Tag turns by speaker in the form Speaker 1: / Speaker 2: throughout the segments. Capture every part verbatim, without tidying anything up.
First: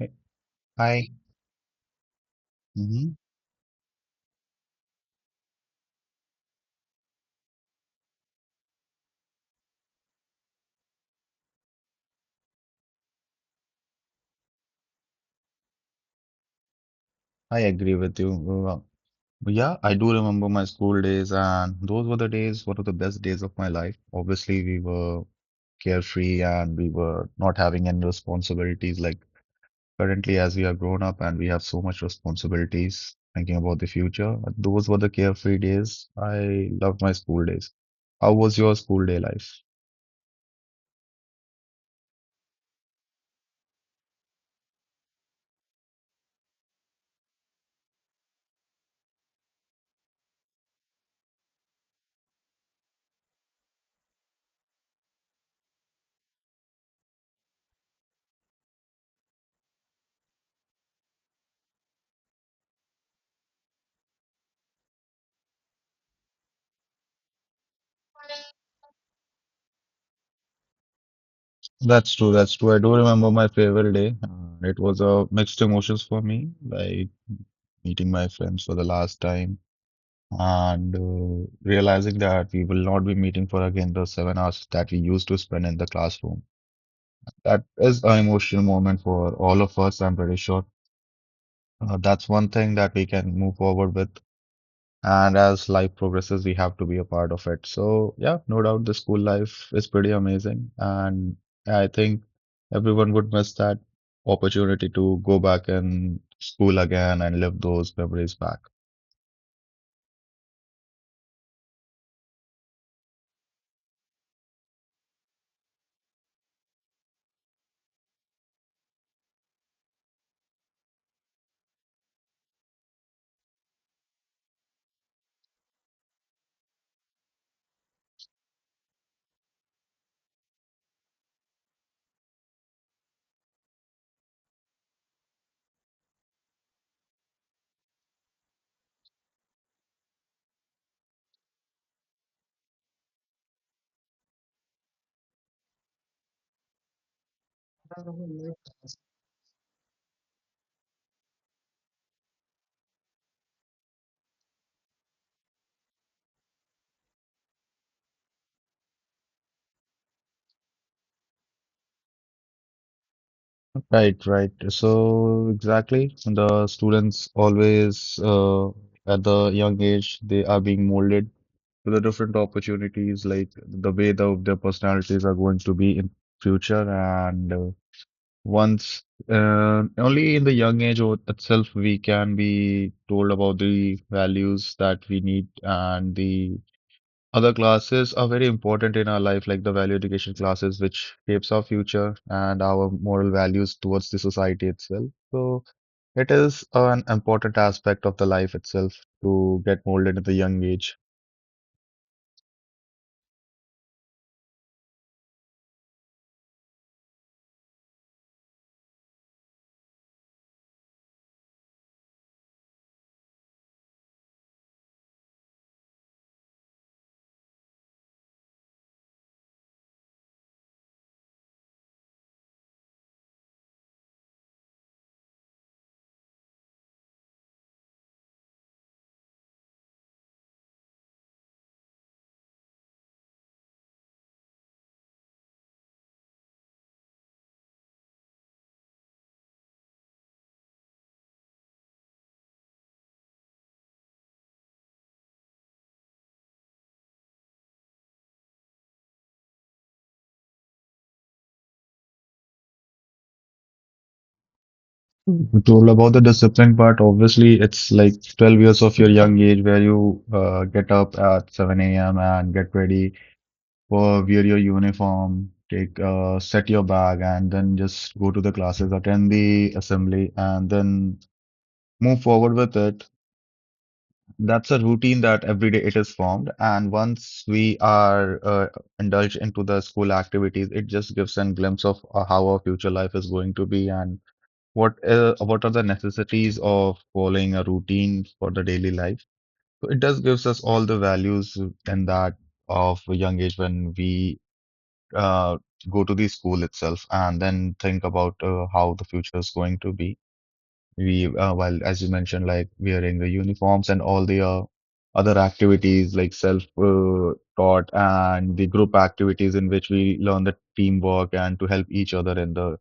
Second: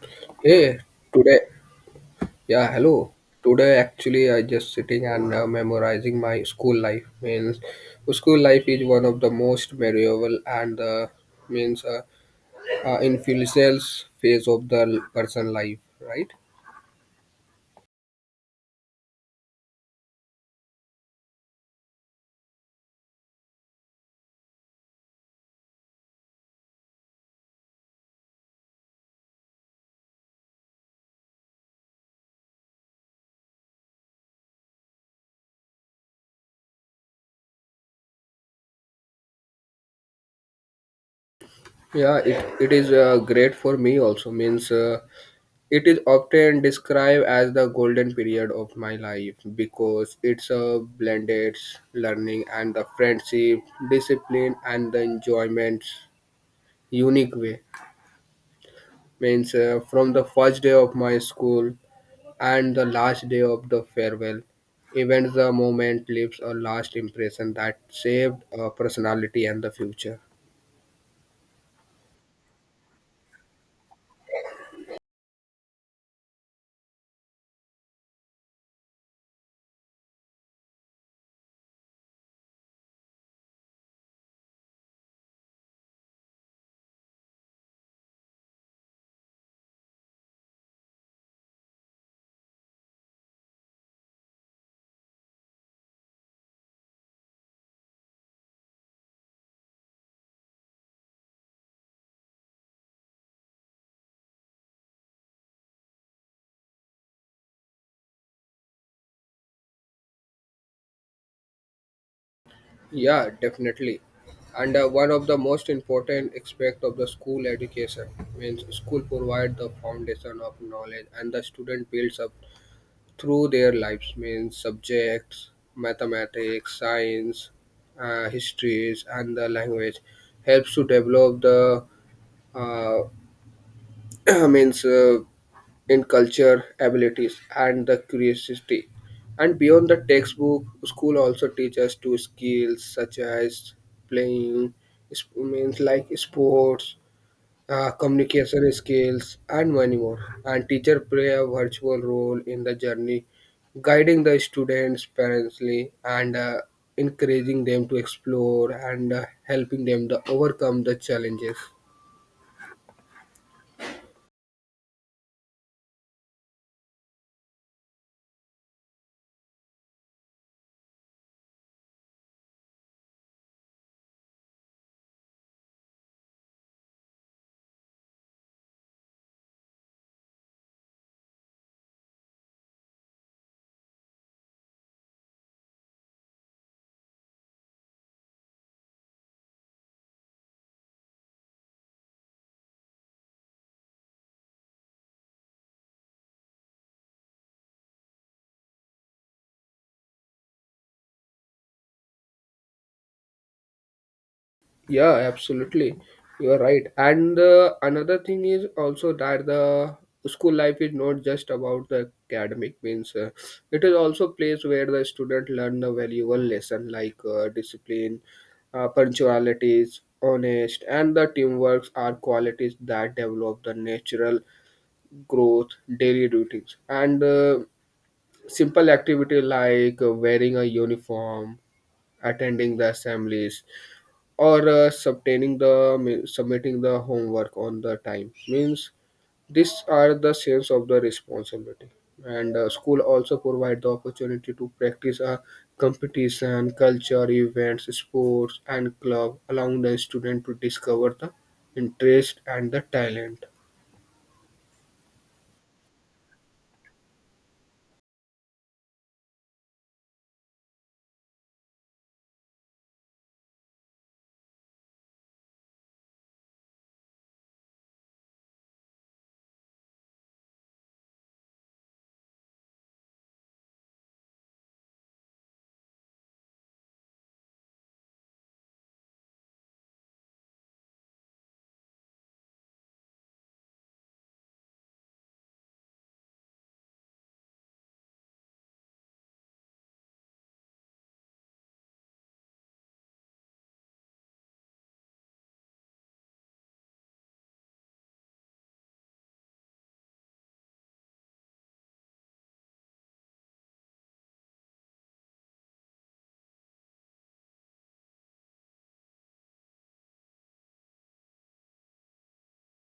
Speaker 1: I
Speaker 2: Hey,
Speaker 1: I
Speaker 2: today, yeah, hello.
Speaker 1: Mhm.
Speaker 2: Today, actually, I just sitting and uh, memorizing my school life. Means, school life is one of the most memorable and uh, means uh, uh, influential phase of the l- person life, right?
Speaker 1: I agree with you. Uh, Yeah, I do remember my school days, and those were the days, one of the best days of my life. Obviously, we were carefree and we were not having any responsibilities. Like currently, as we are grown up and we have so much responsibilities, thinking about the future. Those were the carefree days. I loved my school days. How was your school day life?
Speaker 2: Yeah, it, it is uh, great for me also. Means, uh, it is often described as the golden period of my life because it's a blended learning and the friendship, discipline, and the enjoyments unique way. Means uh, From the first day of my school and the last day of the farewell, even the moment leaves a last impression that saved a personality and the future.
Speaker 1: That's true. That's true. I do remember my farewell day. Uh, it was a mixed emotions for me, like meeting my friends for the last time and uh, realizing that we will not be meeting for again the seven hours that we used to spend in the classroom. That is an emotional moment for all of us, I'm pretty sure. Uh, that's one thing that we can move forward with. And as life progresses, we have to be a part of it. So, yeah, no doubt the school life is pretty amazing. And I think everyone would miss that opportunity to go back in school again and live those memories back.
Speaker 2: Yeah, definitely. And uh, One of the most important aspect of the school education means school provide the foundation of knowledge and the student builds up through their lives means subjects, mathematics, science, uh, histories, and the language helps to develop the uh, means uh, in culture abilities and the curiosity. And beyond the textbook, school also teaches to skills such as playing, sp- means like sports, uh, communication skills, and many more. And teacher play a virtual role in the journey, guiding the students, parents, and uh, encouraging them to explore and uh, helping them to overcome the challenges.
Speaker 1: Right, right. So exactly, the students always uh, at the young age they are being molded to the different opportunities, like the way the, their personalities are going to be in future. And uh, once, uh, only in the young age o- itself, we can be told about the values that we need, and the other classes are very important in our life, like the value education classes, which shapes our future and our moral values towards the society itself. So it is an important aspect of the life itself to get molded at the young age.
Speaker 2: Yeah, absolutely. You're right. And uh, Another thing is also that the school life is not just about the academic means uh, it is also place where the student learn the valuable lesson like uh, discipline uh, punctualities honest and the teamwork are qualities that develop the natural growth daily routines and uh, simple activity like uh, wearing a uniform attending the assemblies or uh, subtaining the submitting the homework on the time means these are the sense of the responsibility and uh, school also provide the opportunity to practice a competition culture events sports and club allowing the student to discover the interest and the talent.
Speaker 1: You told about the discipline part. Obviously, it's like twelve years of your young age where you uh, get up at seven a m and get ready. Wear wear your uniform, take uh, set your bag, and then just go to the classes, attend the assembly, and then move forward with it. That's a routine that every day it is formed. And once we are uh, indulged into the school activities, it just gives a glimpse of uh, how our future life is going to be and what uh, what are the necessities of following a routine for the daily life. So it does gives us all the values in that of a young age when we uh, go to the school itself and then think about uh, how the future is going to be. We, uh, well, as you mentioned, like wearing the uniforms and all the uh, other activities like self uh, taught and the group activities in which we learn the teamwork and to help each other in the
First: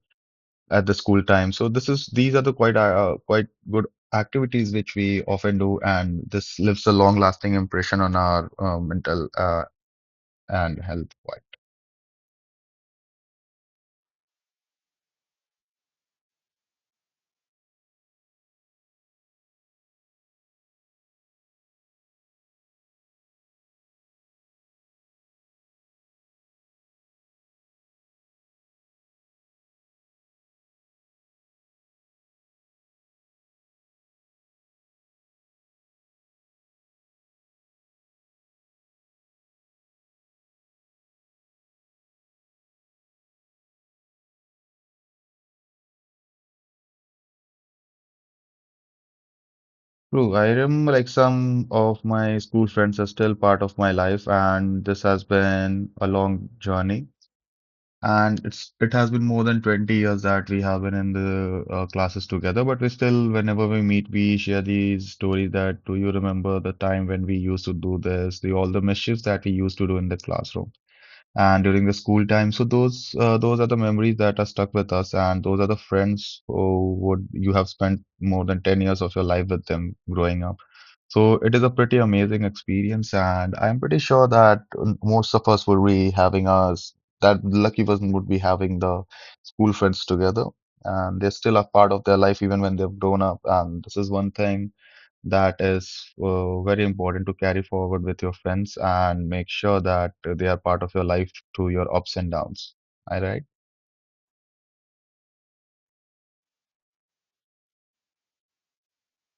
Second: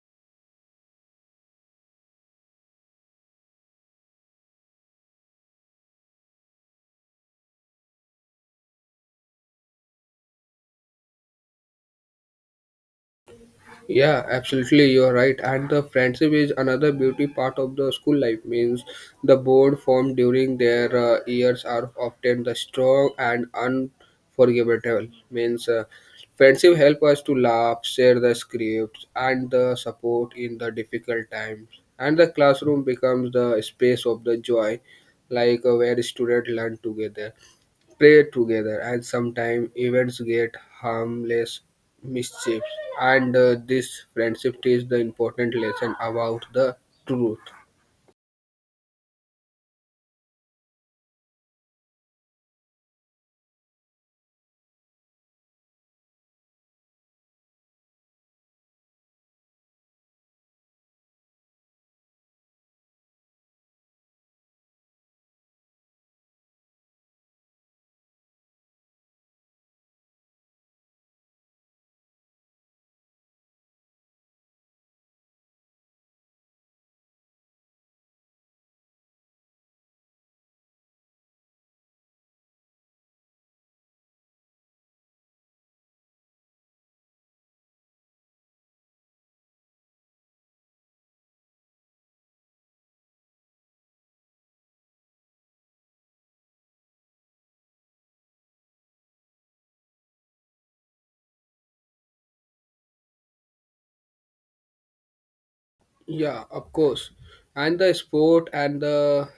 Speaker 1: at the school time. So this is these are the quite uh, quite good activities which we often do, and this leaves a long lasting impression on our uh, mental uh, and health.
Speaker 2: Yeah, absolutely, you're right. And the friendship is another beauty part of the school life. Means the bond formed during their uh, years are often the strong and unforgettable. Means uh, Friendship help us to laugh, share the scripts, and the support in the difficult times. And the classroom becomes the space of the joy, like uh, where students learn together play together and sometimes events get harmless mischiefs and uh, this friendship teaches the important lesson about the truth.
Speaker 1: True, I remember like some of my school friends are still part of my life, and this has been a long journey. And it's it has been more than twenty years that we have been in the uh, classes together, but we still, whenever we meet, we share these stories that do you remember the time when we used to do this, the all the mischiefs that we used to do in the classroom and during the school time. So those uh, those are the memories that are stuck with us, and those are the friends who would you have spent more than ten years of your life with them growing up. So it is a pretty amazing experience, and I'm pretty sure that um, most of us would be having us that lucky person would be having the school friends together, and they're still a part of their life even when they've grown up. And this is one thing that is uh, very important to carry forward with your friends and make sure that they are part of your life through your ups and downs. All right.
Speaker 2: Yeah, of course. And the sport and the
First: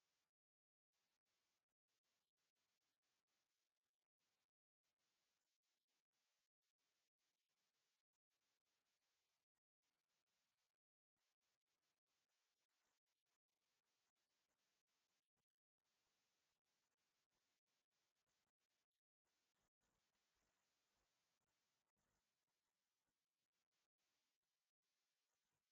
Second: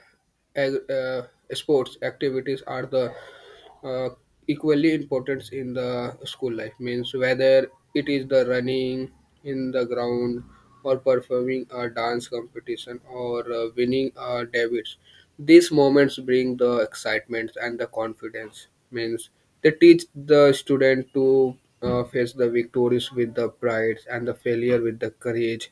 Speaker 2: ag- uh, sports activities are the uh, equally important in the school life. Means whether it is the running in the ground or performing a dance competition or uh, winning a debits. These moments bring the excitement and the confidence. Means they teach the student to uh, face the victories with the pride and the failure with the courage.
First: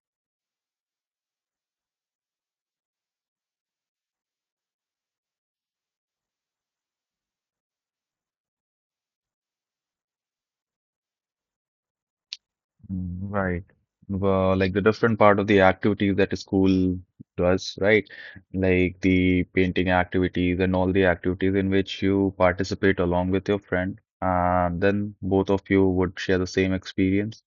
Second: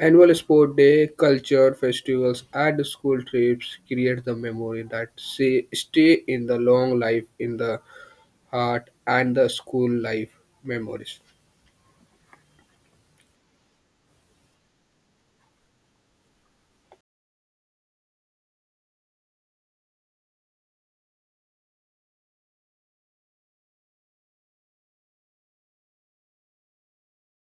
Speaker 2: Annual sport day, culture, festivals, and school trips create the memory that say, stay in the long life in the heart and the school life memories.
Speaker 1: Right. Well, like the different part of the activity that a school does, right? Like the painting activities and all the activities in which you participate along with your friend, and then both of you would share the same experience.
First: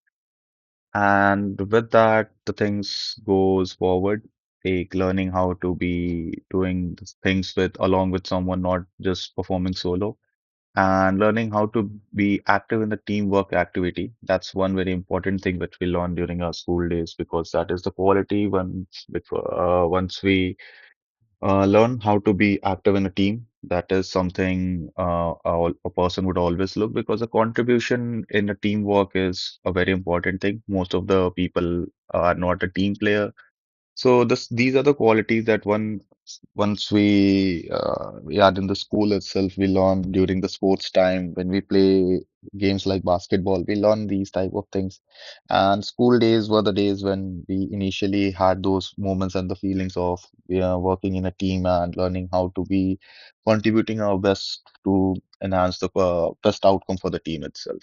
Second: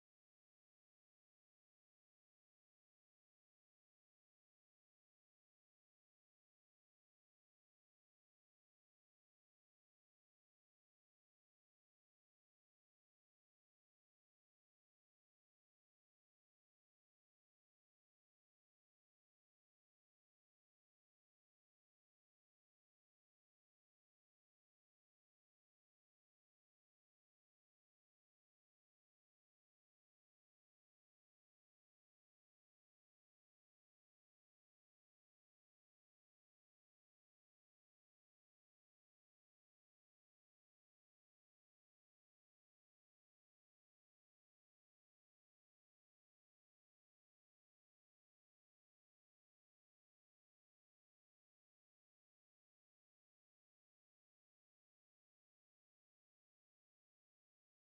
Speaker 1: And with that, the things goes forward, like learning how to be doing these things with along with someone, not just performing solo and learning how to be active in the teamwork activity. That's one very important thing which we learn during our school days because that is the quality once which uh, once we uh, learn how to be active in a team. That is something uh, a, a person would always look because the contribution in a teamwork is a very important thing. Most of the people are not a team player, so this, these are the qualities that one once we uh, we are in the school itself, we learn during the sports time when we play games like basketball, we learn these type of things. And school days were the days when we initially had those moments and the feelings of, you know, working in a team and learning how to be contributing our best to enhance the uh, best outcome for the team itself.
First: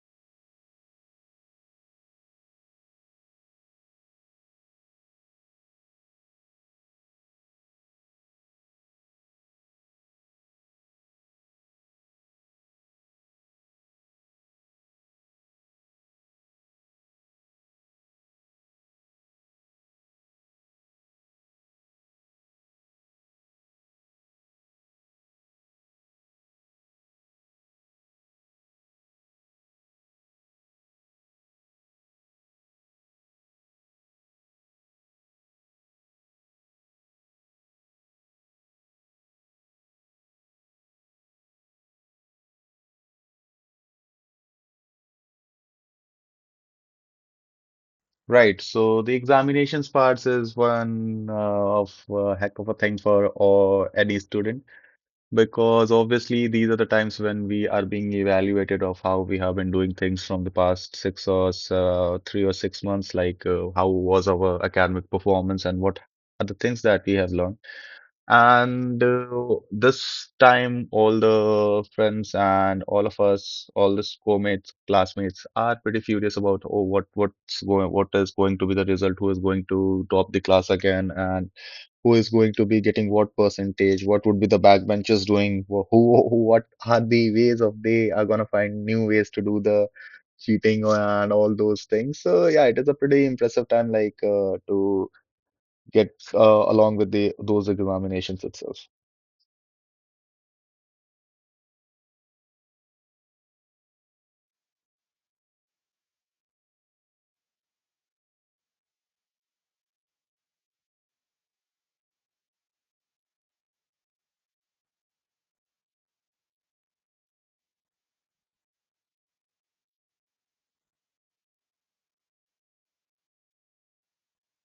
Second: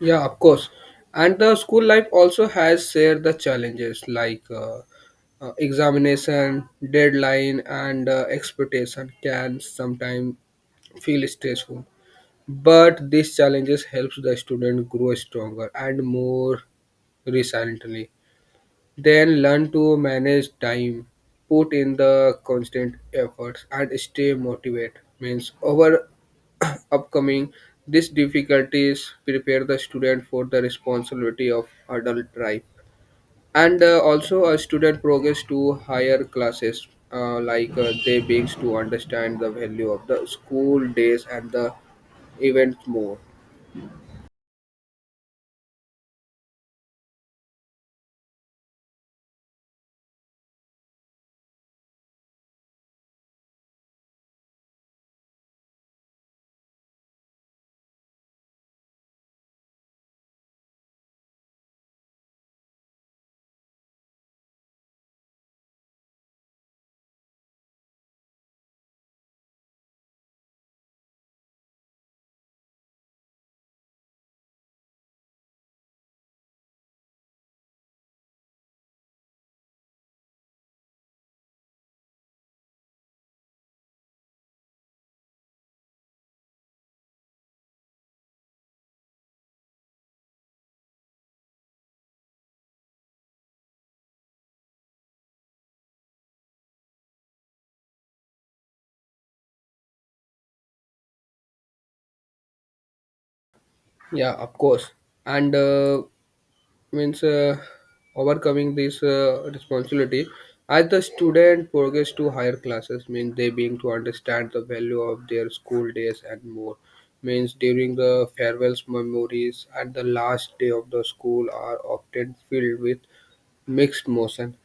Speaker 2: Yeah, of course. And the school life also has shared the challenges like uh, uh, examination, deadline, and uh, expectation can sometimes feel stressful. But these challenges helps the student grow stronger and more resiliently. Then learn to manage time, put in the constant efforts, and stay motivated. Means over upcoming these difficulties prepare the student for the responsibility of adult life. And uh, Also, a student progress to higher classes, uh, like uh, they begins to understand the value of the school days and the events more.
Speaker 1: Right. So the examinations parts is one uh, of uh, heck of a thing for or any student because obviously these are the times when we are being evaluated of how we have been doing things from the past six or s- uh, three or six months, like uh, how was our academic performance and what are the things that we have learned. And uh, this time, all the friends and all of us, all the schoolmates, classmates are pretty furious about, oh, what what's going, what is going to be the result? Who is going to top the class again? And who is going to be getting what percentage? What would be the backbenchers doing? Wh- Who, who what are the ways of they are gonna find new ways to do the cheating and all those things. So yeah, it is a pretty impressive time, like uh, to get uh, along with the those examinations itself.
Speaker 2: Yeah, of course. And uh, means uh, Overcoming this uh, responsibility as the student progress to higher classes means they being to understand the value of their school days and more means during the farewells memories and the last day of the school are often filled with mixed motion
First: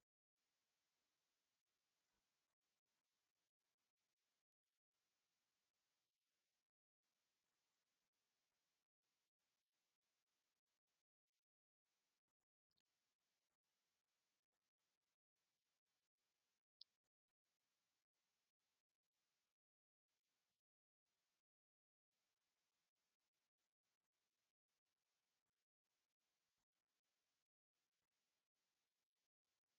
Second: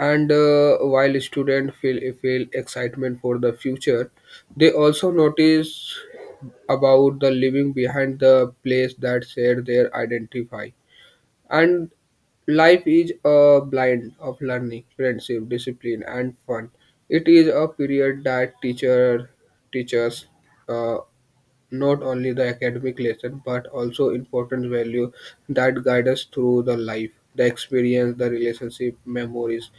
Speaker 2: and uh, while students feel feel excitement for the future they also notice about the leaving behind the place that shared their identify and life is a blend of learning, friendship, discipline, and fun. It is a period that teacher teaches uh, not only the academic lesson but also important value that guide us through the life. The experience, the relationship, memories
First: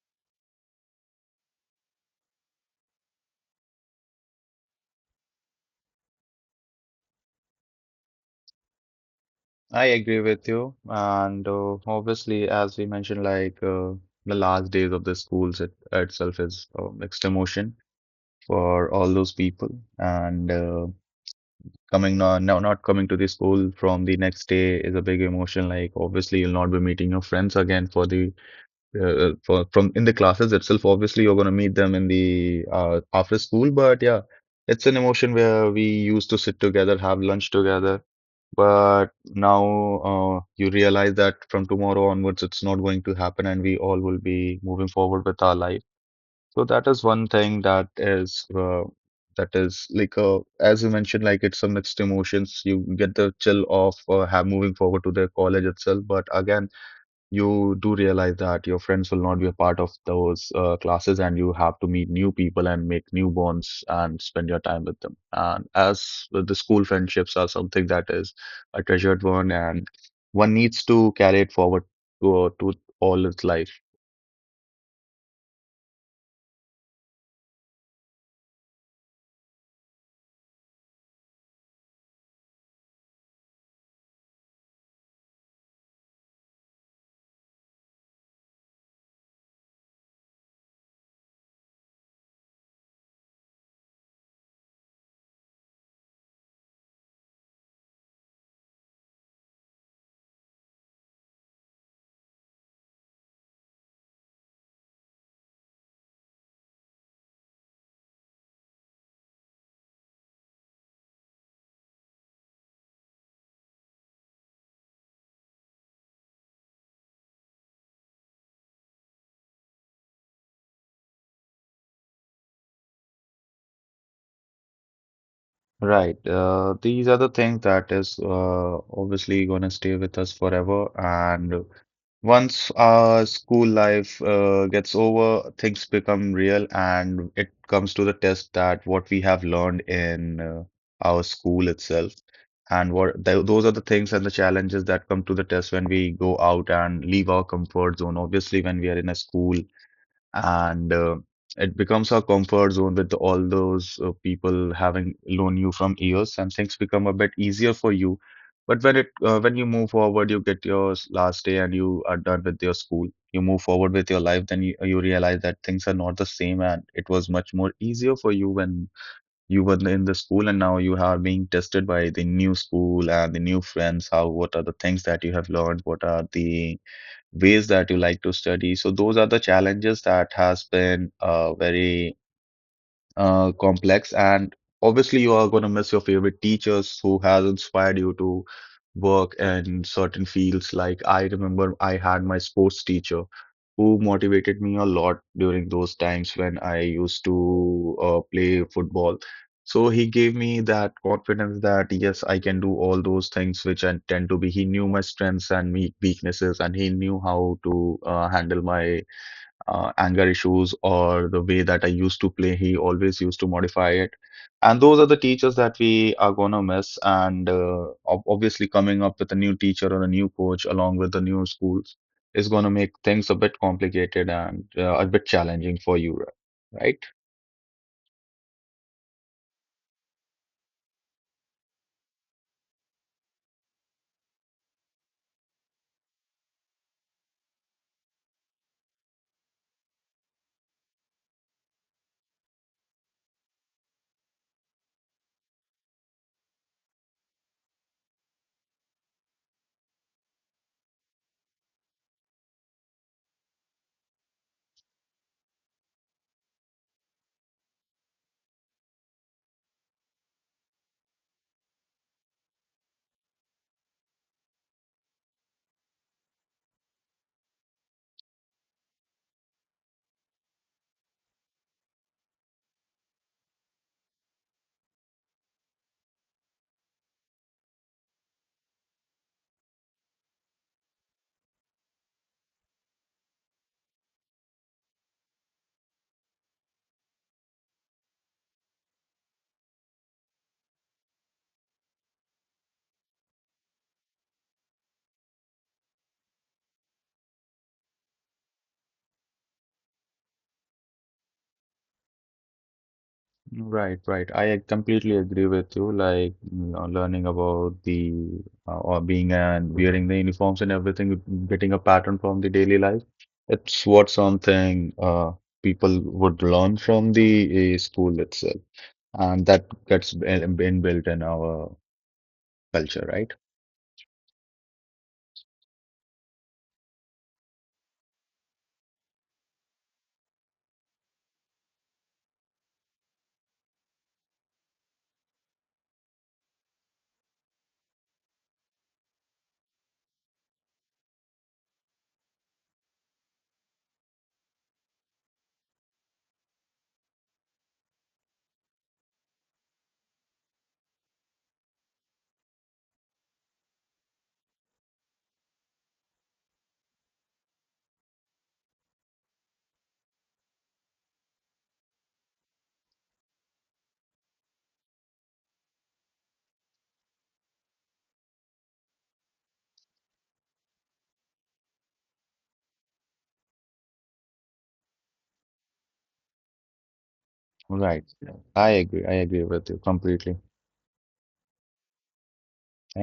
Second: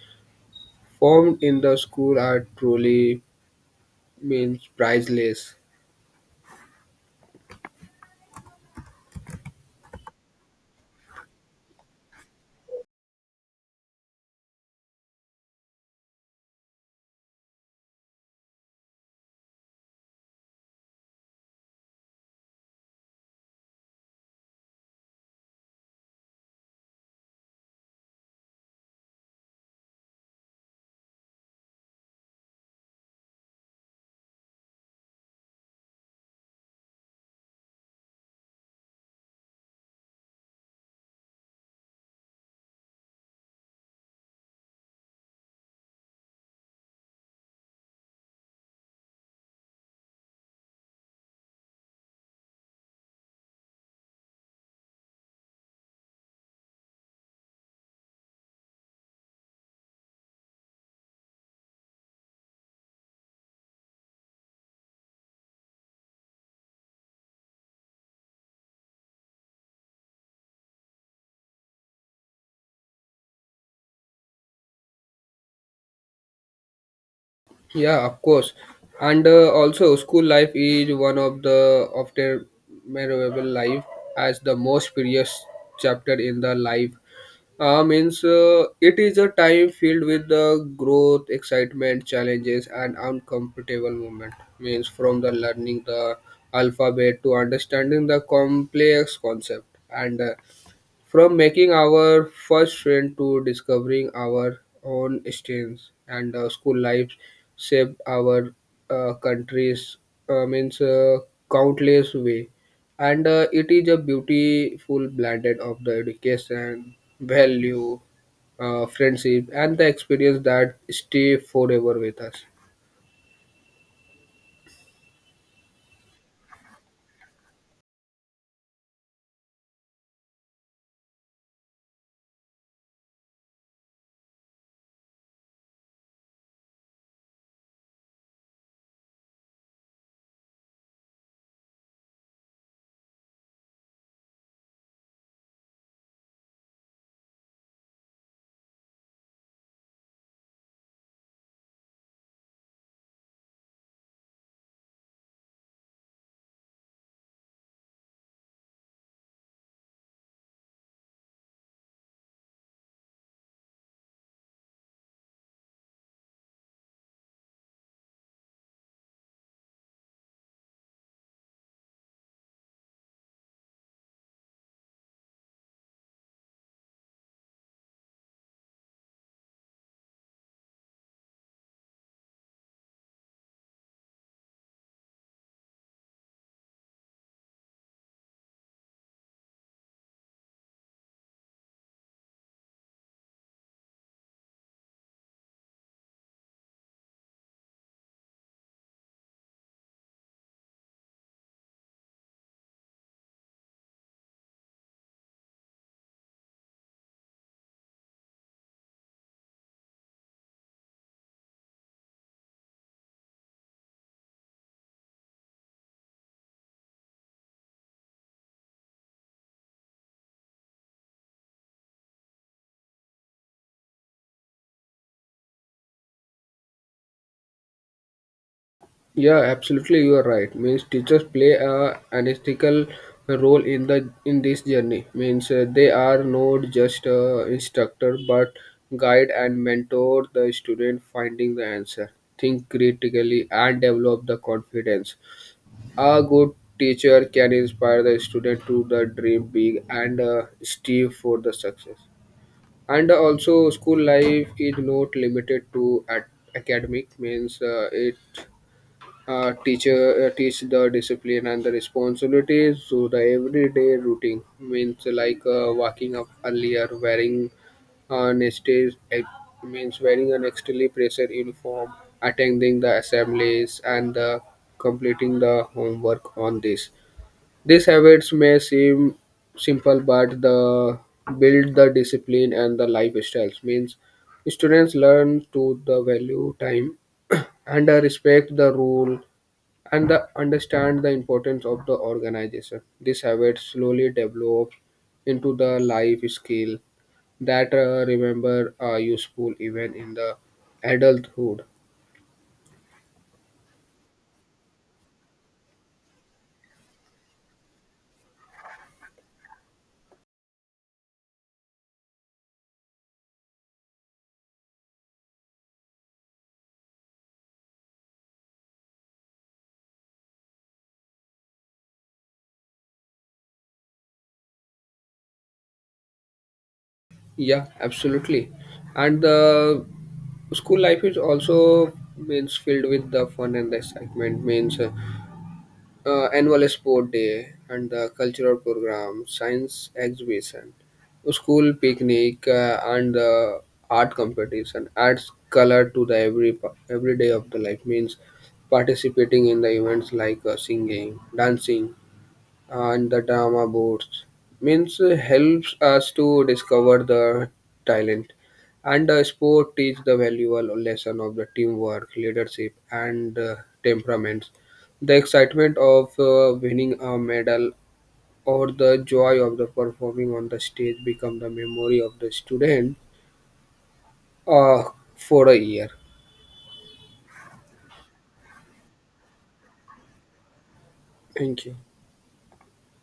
Speaker 2: formed in the school are truly means priceless.
Speaker 1: I agree with you. And uh, obviously, as we mentioned, like uh, the last days of the schools it, itself is uh, mixed emotion for all those people. And uh, coming, no, no, not coming to the school from the next day is a big emotion. Like, obviously, you'll not be meeting your friends again for the uh, uh, for, from in the classes itself. Obviously, you're going to meet them in the uh, after school, but yeah, it's an emotion where we used to sit together, have lunch together. But now uh, you realize that from tomorrow onwards, it's not going to happen, and we all will be moving forward with our life. So that is one thing that is uh, that is like uh, as you mentioned, like it's a mixed emotions. You get the chill of uh, have moving forward to the college itself, but again you do realize that your friends will not be a part of those uh, classes and you have to meet new people and make new bonds and spend your time with them. And as with the school friendships are something that is a treasured one and one needs to carry it forward to, to all its life.
Speaker 2: Yeah, of course. And uh, Also, school life is one of the of their memorable life as the most precious chapter in the life. Uh, means uh, It is a time filled with the growth, excitement, challenges, and uncomfortable moment. Means from the learning the alphabet to understanding the complex concept and uh, from making our first friend to discovering our own strengths and uh, school life shaped our uh, countries uh, means uh, countless way and uh, it is a beautiful blended of the education value uh, friendship and the experience that stay forever with us.
Speaker 1: Right. Uh, these are the things that is uh, obviously going to stay with us forever. And once our school life uh, gets over, things become real and it comes to the test that what we have learned in uh, our school itself. And what th those are the things and the challenges that come to the test when we go out and leave our comfort zone. Obviously, when we are in a school and uh, it becomes our comfort zone with all those uh, people having known you from years and things become a bit easier for you, but when it uh, when you move forward, you get your s- last day and you are done with your school, you move forward with your life, then you, you realize that things are not the same and it was much more easier for you when you were in the school, and now you are being tested by the new school and the new friends, how, what are the things that you have learned, what are the ways that you like to study. So those are the challenges that has been uh, very uh, complex, and obviously you are going to miss your favorite teachers who has inspired you to work in certain fields. Like I remember I had my sports teacher who motivated me a lot during those times when I used to uh, play football, so he gave me that confidence that yes, I can do all those things which I tend to be. He knew my strengths and me weaknesses, and he knew how to uh, handle my uh, anger issues, or the way that I used to play, he always used to modify it. And those are the teachers that we are going to miss. And uh, ob- obviously, coming up with a new teacher or a new coach along with the new schools is going to make things a bit complicated and uh, a bit challenging for you, right?
Speaker 2: Yeah, absolutely, you are right. Means teachers play a an ethical role in the in this journey. Means uh, They are not just uh, instructor but guide and mentor the student finding the answer. Think critically and develop the confidence. A good teacher can inspire the student to the dream big and uh, strive for the success. And also, school life is not limited to at academic. Means uh, It uh, teacher uh, teach the discipline and the responsibilities to the everyday routine means like uh, waking up earlier wearing uh, next day's ex- means wearing an extremely pressure uniform attending the assemblies and uh, completing the homework on this these habits may seem simple but the build the discipline and the lifestyles means students learn to the value time and uh, respect the rule and the, understand the importance of the organization. This habit slowly develops into the life skill that uh, remember are useful even in the adulthood.
Speaker 1: Right, right. I completely agree with you. Like, you know, learning about the uh, or being and wearing the uniforms and everything, getting a pattern from the daily life. It's what something uh, people would learn from the uh, school itself, and that gets been been built in our culture, right?
Speaker 2: Yeah, absolutely. And the school life is also means filled with the fun and the excitement means uh, uh, annual sport day and the cultural program, science exhibition, school picnic, uh, and uh, art competition adds color to the every pa- every day of the life. Means participating in the events like uh, singing, dancing, and the drama boards means uh, helps us to discover the talent and the sport teach the valuable lesson of the teamwork leadership and uh, temperaments the excitement of uh, winning a medal or the joy of the performing on the stage become the memory of the student uh, for a year.
Speaker 1: Right. I agree. I agree with you completely.
Speaker 2: Thank you.